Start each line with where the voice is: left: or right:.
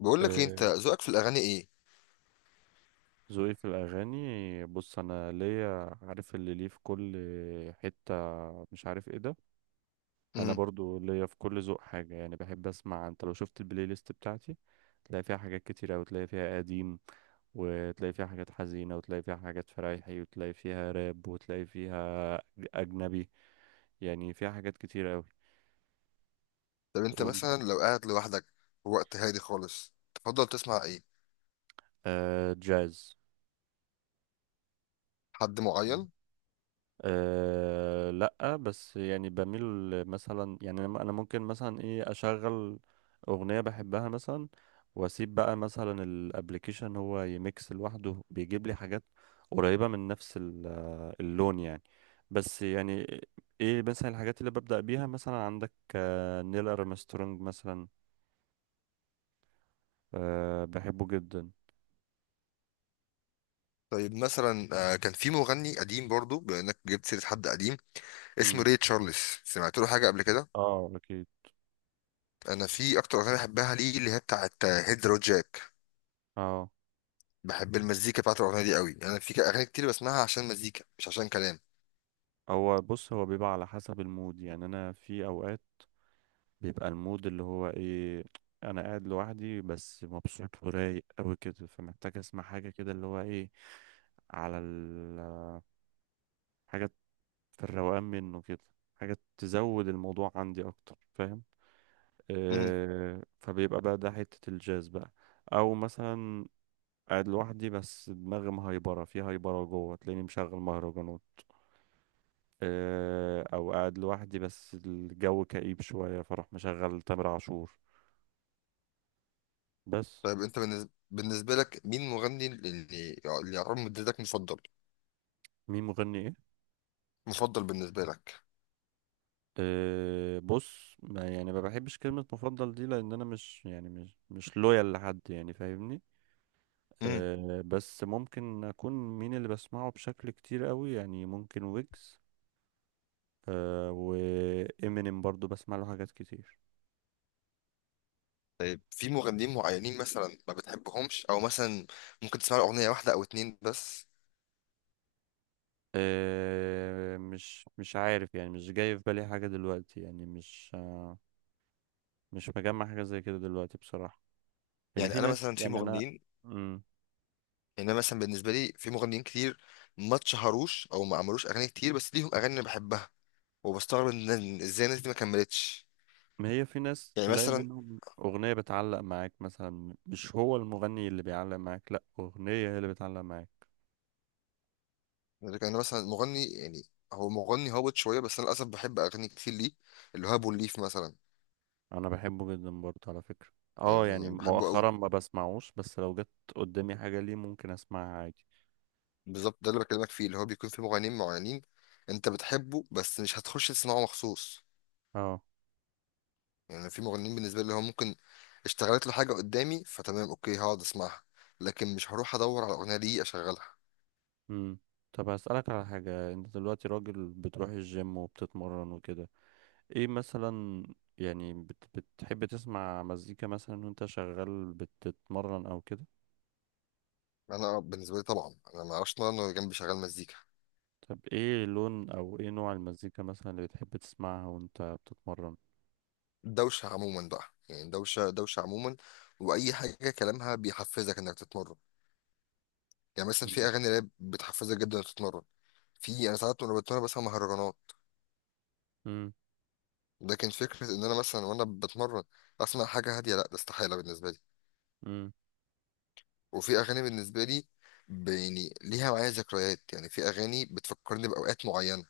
left: بقول لك إيه، انت
right: آه،
left: ذوقك في الاغاني ايه؟
right: ذوقي في الأغاني. بص أنا ليا عارف اللي ليه في كل حتة، مش عارف ايه ده. أنا
left: امم
right: برضو ليا في كل ذوق حاجة، يعني بحب أسمع. أنت لو شفت البلاي ليست بتاعتي تلاقي فيها حاجات كتيرة، وتلاقي فيها قديم، وتلاقي فيها حاجات حزينة، وتلاقي فيها حاجات فرايحي، وتلاقي فيها راب، وتلاقي فيها أجنبي. يعني فيها حاجات كتيرة أوي.
left: طب انت
right: وأنت؟
left: مثلا لو قاعد لوحدك في وقت هادي خالص تفضل تسمع ايه؟
right: آه، جاز.
left: حد معين؟
right: أه لا، بس يعني بميل مثلا، يعني أنا ممكن مثلا ايه اشغل اغنية بحبها مثلا، واسيب بقى مثلا الابليكيشن هو يميكس لوحده، بيجيب لي حاجات قريبة من نفس اللون يعني. بس يعني ايه، مثلا الحاجات اللي ببدأ بيها مثلا، عندك نيل ارمسترونج مثلا. أه بحبه جدا.
left: طيب مثلا كان في مغني قديم برضو بما انك جبت سيره حد قديم اسمه
right: مم.
left: ري تشارلز. سمعت له حاجه قبل كده؟
right: اه اكيد.
left: انا في اكتر اغنيه بحبها ليه اللي هي بتاعه هيدرو جاك.
right: اه.
left: بحب المزيكا بتاعت الاغنيه دي قوي، يعني انا في اغاني كتير بسمعها عشان مزيكا مش عشان كلام.
right: هو بص، هو بيبقى على حسب المود. يعني انا في اوقات بيبقى المود اللي هو ايه، انا قاعد لوحدي بس مبسوط ورايق قوي كده، فمحتاج اسمع حاجه كده اللي هو ايه على حاجه في الروقان منه كده، حاجه تزود الموضوع عندي اكتر، فاهم؟
left: امم
right: آه، فبيبقى بقى ده حته الجاز بقى. او مثلا قاعد لوحدي بس دماغي مهيبره في هيبره جوه، تلاقيني مشغل مهرجانات. آه، او قاعد لوحدي بس الجو كئيب شويه، فاروح مشغل تامر عاشور بس.
left: طيب انت بالنسبة لك مين مغني اللي اللي يعتبر مدتك مفضل؟
right: مين مغني ايه؟
left: مفضل بالنسبه لك.
right: أه بص، يعني ما بحبش كلمة مفضل دي، لأن أنا مش يعني مش لويال لحد، يعني فاهمني. أه، بس ممكن أكون مين اللي بسمعه بشكل كتير قوي، يعني ممكن ويجز، أه، وإمينيم برضو بسمع له حاجات كتير.
left: طيب في مغنيين معينين مثلا ما بتحبهمش او مثلا ممكن تسمع اغنيه واحده او اتنين بس؟
right: أه مش عارف، يعني مش جاي في بالي حاجة دلوقتي، يعني مش مجمع حاجة زي كده دلوقتي بصراحة. يعني
left: يعني
right: في
left: انا
right: ناس،
left: مثلا في
right: يعني أنا.
left: مغنيين،
right: مم.
left: يعني انا مثلا بالنسبه لي في مغنيين كتير ما اتشهروش او ما عملوش اغاني كتير بس ليهم اغاني انا بحبها، وبستغرب إن ازاي الناس دي ما كملتش.
right: ما هي في ناس
left: يعني
right: تلاقي
left: مثلا
right: منهم أغنية بتعلق معاك مثلا، مش هو المغني اللي بيعلق معاك، لأ أغنية هي اللي بتعلق معاك.
left: يعني انا مثلا مغني، يعني هو مغني هابط شويه بس انا للاسف بحب اغاني كتير ليه، اللي هو ابو الليف مثلا.
right: أنا بحبه جدا برضه على فكرة. اه، يعني
left: يعني بحبه قوي.
right: مؤخرا ما بسمعوش، بس لو جت قدامي حاجة ليه ممكن أسمعها عادي.
left: بالظبط ده اللي بكلمك فيه، اللي هو بيكون في مغنيين معينين انت بتحبه بس مش هتخش تسمعه مخصوص.
right: اه.
left: يعني في مغنيين بالنسبه لي هو ممكن اشتغلت له حاجه قدامي فتمام اوكي هقعد اسمعها، لكن مش هروح ادور على الاغنيه دي اشغلها.
right: امم. طب هسألك على حاجة، انت دلوقتي راجل بتروح الجيم وبتتمرن وكده. ايه مثلا، يعني بت... بتحب تسمع مزيكا مثلا وانت شغال بتتمرن او كده؟
left: انا بالنسبه لي طبعا انا ما اعرفش ان انا جنبي شغال مزيكا.
right: طب ايه لون او ايه نوع المزيكا مثلا اللي بتحب تسمعها وانت بتتمرن؟
left: دوشه عموما بقى، يعني دوشه عموما. واي حاجه كلامها بيحفزك انك تتمرن، يعني مثلا في
right: مم.
left: اغاني راب بتحفزك جدا انك تتمرن. في انا ساعات وانا بتمرن بسمع مهرجانات.
right: مم.
left: لكن فكره ان انا مثلا وانا بتمرن اسمع حاجه هاديه لا ده استحاله بالنسبه لي.
right: مم.
left: وفي اغاني بالنسبه لي، يعني ليها معايا ذكريات، يعني في اغاني بتفكرني باوقات معينه.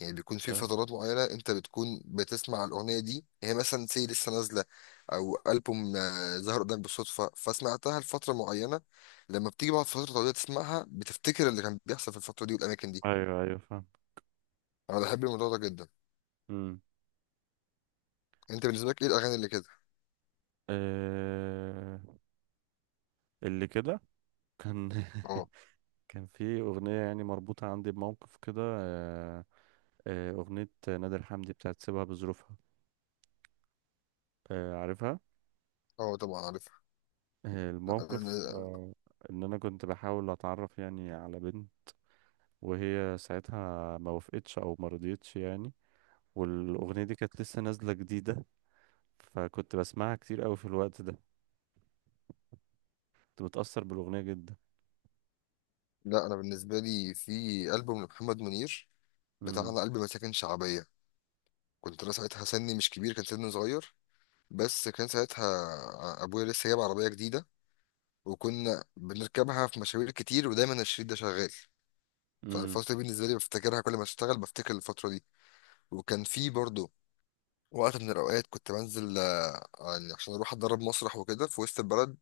left: يعني بيكون في
right: آه،
left: فترات معينه انت بتكون بتسمع الاغنيه دي، هي مثلا سي لسه نازله او البوم ظهر قدامك بالصدفه فسمعتها لفتره معينه. لما بتيجي بعد فتره طويله تسمعها بتفتكر اللي كان بيحصل في الفتره دي والاماكن دي.
right: ايوه ايوه فاهم.
left: انا بحب الموضوع ده جدا.
right: مم.
left: انت بالنسبه لك ايه الاغاني اللي كده؟
right: آه... اللي كده كان
left: اه.
right: كان في اغنيه يعني مربوطه عندي بموقف كده، اغنيه نادر حمدي بتاعت سيبها بظروفها، عارفها.
left: اه طبعا عارفها.
right: آه
left: لا
right: الموقف
left: انا
right: ان انا كنت بحاول اتعرف يعني على بنت، وهي ساعتها ما وافقتش او ما رضيتش يعني، والاغنيه دي كانت لسه نازله جديده، فكنت بسمعها كتير قوي في الوقت ده، كنت متأثر بالأغنية جدا.
left: لا انا بالنسبه لي في البوم لمحمد منير
right: امم.
left: بتاعنا قلب مساكن شعبيه، كنت انا ساعتها سني مش كبير، كان سني صغير، بس كان ساعتها ابويا لسه جايب عربيه جديده وكنا بنركبها في مشاوير كتير ودايما الشريط ده شغال.
right: امم.
left: فالفتره دي بالنسبه لي بفتكرها، كل ما اشتغل بفتكر الفتره دي. وكان في برضه وقت من الاوقات كنت بنزل يعني عشان اروح اتدرب مسرح وكده في وسط البلد،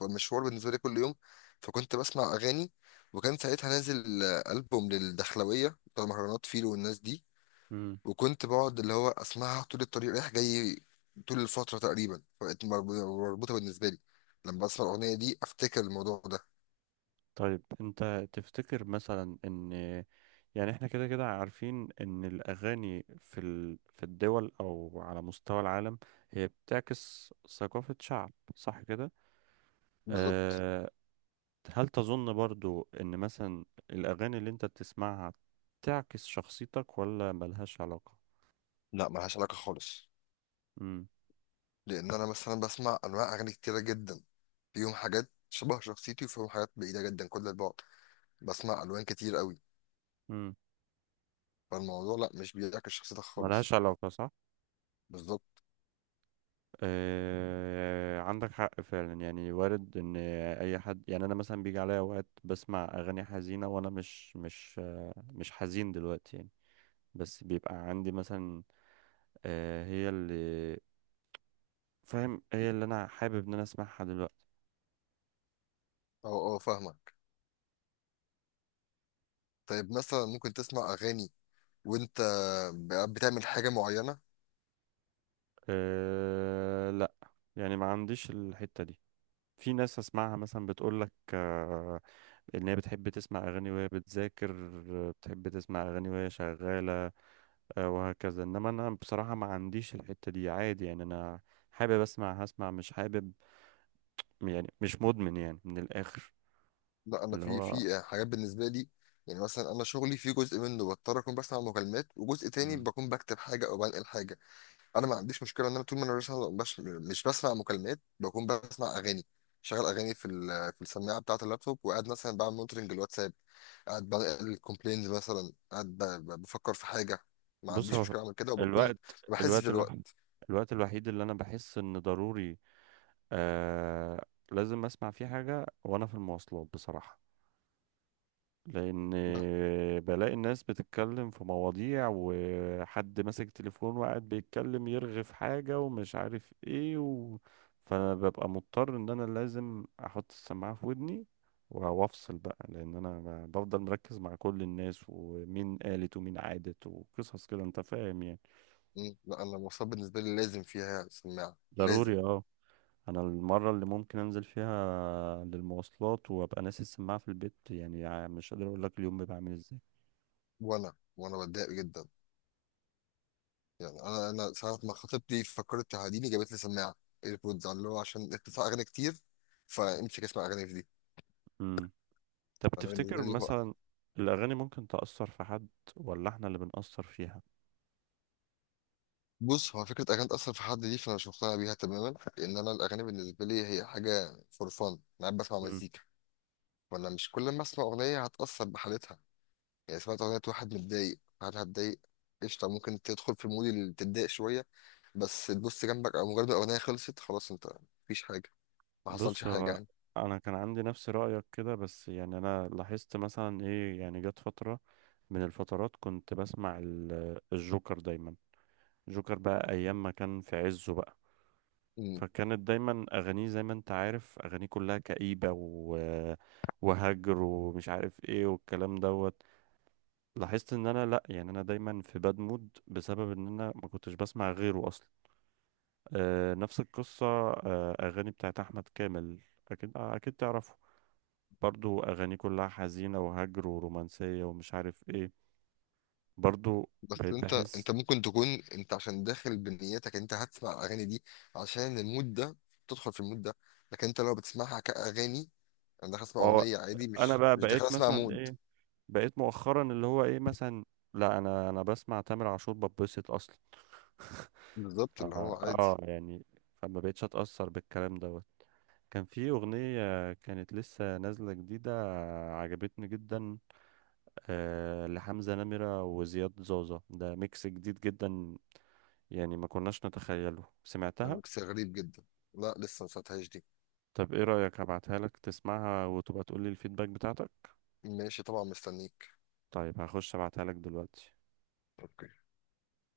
left: والمشوار بالنسبه لي كل يوم، فكنت بسمع اغاني. وكان ساعتها نازل البوم للدخلويه بتاع مهرجانات فيلو والناس دي،
right: امم.
left: وكنت بقعد اللي هو اسمعها طول الطريق رايح جاي طول الفتره تقريبا، فبقت مربوطه بالنسبه لي، لما بسمع الاغنيه دي افتكر الموضوع ده.
right: طيب انت تفتكر مثلا ان، يعني احنا كده كده عارفين ان الأغاني في في الدول او على مستوى العالم هي بتعكس ثقافة شعب، صح كده؟
left: بالظبط.
right: أه، هل تظن برضو ان مثلا الأغاني اللي انت بتسمعها تعكس شخصيتك ولا ملهاش علاقة؟
left: لا ملهاش علاقه خالص،
right: امم.
left: لان انا مثلا بسمع انواع اغاني كتيره جدا، فيهم حاجات شبه شخصيتي وفيهم حاجات بعيده جدا كل البعد، بسمع الوان كتير قوي.
right: امم.
left: فالموضوع لا مش بيعكس شخصيتك
right: ملهاش
left: خالص.
right: علاقة صح.
left: بالظبط.
right: آه، عندك حق فعلا. يعني وارد ان اي حد، يعني انا مثلا بيجي عليا اوقات بسمع اغاني حزينه وانا مش حزين دلوقتي يعني. بس بيبقى عندي مثلا آه، هي اللي فاهم، هي اللي انا حابب ان انا اسمعها دلوقتي.
left: اه. اه فاهمك. طيب مثلا ممكن تسمع اغاني وانت بتعمل حاجه معينه؟
right: أه لا، يعني ما عنديش الحته دي. في ناس اسمعها مثلا بتقول لك ان هي بتحب تسمع اغاني وهي بتذاكر، بتحب تسمع اغاني وهي شغاله، وهكذا. انما انا بصراحة ما عنديش الحتة دي، عادي يعني. انا حابب اسمع هسمع، مش حابب، يعني مش مدمن يعني من الاخر.
left: لا انا
right: اللي
left: في
right: هو.
left: حاجات بالنسبه لي، يعني مثلا انا شغلي في جزء منه بضطر اكون بسمع مكالمات وجزء تاني
right: مم.
left: بكون بكتب حاجه او بنقل حاجه. انا ما عنديش مشكله ان انا طول ما انا مش بسمع مكالمات بكون بسمع اغاني، شغال اغاني في في السماعه بتاعه اللابتوب وقاعد مثلا بعمل مونترنج الواتساب، قاعد بنقل الكومبلينز، مثلا قاعد بفكر في حاجه، ما
right: بص
left: عنديش
right: هو
left: مشكله اعمل كده وبكون ما
right: الوقت
left: بحسش
right: الوقت الوح...
left: بالوقت.
right: الوقت الوحيد اللي انا بحس ان ضروري آه لازم اسمع فيه حاجة وانا في المواصلات بصراحة. لان
left: لا.
right: بلاقي الناس بتتكلم في مواضيع، وحد ماسك تليفون وقاعد بيتكلم يرغي في حاجة ومش عارف ايه فانا ببقى مضطر ان انا لازم احط السماعة في ودني، وافصل بقى. لان انا بفضل مركز مع كل الناس، ومين قالت ومين عادت وقصص كده، انت فاهم يعني.
left: لا انا المواصلات بالنسبه لي لازم فيها سماعه، لازم.
right: ضروري اه. انا المرة اللي ممكن انزل فيها للمواصلات وابقى ناسي السماعة في البيت، يعني مش قادر اقول لك اليوم بيبقى عامل ازاي.
left: وانا بتضايق جدا، يعني انا ساعه ما خطيبتي فكرت تعاديني جابت لي سماعه ايربودز اللي هو عشان اتفق اغاني كتير، فامسك اسمع اغاني في دي.
right: إمم. طب
left: فانا بالنسبه
right: تفتكر
left: لي هو
right: مثلا الأغاني ممكن تأثر في حد، ولا احنا اللي بنأثر فيها؟
left: بص هو فكره اغاني تاثر في حد دي فانا مش مقتنع بيها تماما، لان انا الاغاني بالنسبه لي هي حاجه فور فان، انا قاعد بسمع
right: مم.
left: مزيكا. فانا مش كل ما اسمع اغنيه هتاثر بحالتها، يعني سمعت اغنيه واحد متضايق هل هتضايق؟ قشطه ممكن تدخل في المود اللي تتضايق شويه، بس تبص جنبك او مجرد ما الاغنيه خلصت خلاص انت مفيش حاجه، ما حصلش
right: بص هو،
left: حاجه.
right: أنا كان عندي نفس رأيك كده، بس يعني أنا لاحظت مثلا إيه. يعني جت فترة من الفترات كنت بسمع الجوكر دايما، جوكر بقى أيام ما كان في عزه بقى.
left: يعني
right: فكانت دايما أغانيه زي ما أنت عارف، أغانيه كلها كئيبة وهجر ومش عارف إيه والكلام دوت. لاحظت إن أنا لأ، يعني أنا دايما في باد مود بسبب إن أنا ما كنتش بسمع غيره أصلا. آه، نفس القصة، أغاني بتاعت أحمد كامل. أكيد، أكيد تعرفه. برضو أغاني كلها حزينة وهجر ورومانسية ومش عارف إيه، برضو
left: بس
right: بقيت
left: انت
right: بحس.
left: انت ممكن تكون انت عشان داخل بنيتك انت هتسمع الاغاني دي عشان المود ده، تدخل في المود ده. لكن انت لو بتسمعها كاغاني، انا داخل اسمع
right: ما هو
left: اغنيه عادي،
right: أنا
left: مش
right: بقى
left: مش داخل
right: بقيت
left: اسمع
right: مثلا
left: مود.
right: إيه، بقيت مؤخرا اللي هو إيه مثلا، لا أنا بسمع تامر عاشور ببسط أصلا ف-
left: بالظبط اللي هو عادي.
right: آه يعني فما بقيتش أتأثر بالكلام دوت. كان في أغنية كانت لسه نازلة جديدة عجبتني جدا، آه، لحمزة نمرة وزياد زوزة، ده ميكس جديد جدا يعني ما كناش نتخيله،
left: ده
right: سمعتها.
left: ميكس غريب جدا. لا لسه ما سمعتهاش دي.
right: طب ايه رأيك، هبعتها لك تسمعها وتبقى تقولي الفيدباك بتاعتك؟
left: ماشي طبعا مستنيك.
right: طيب هخش ابعتها لك دلوقتي.
left: اوكي.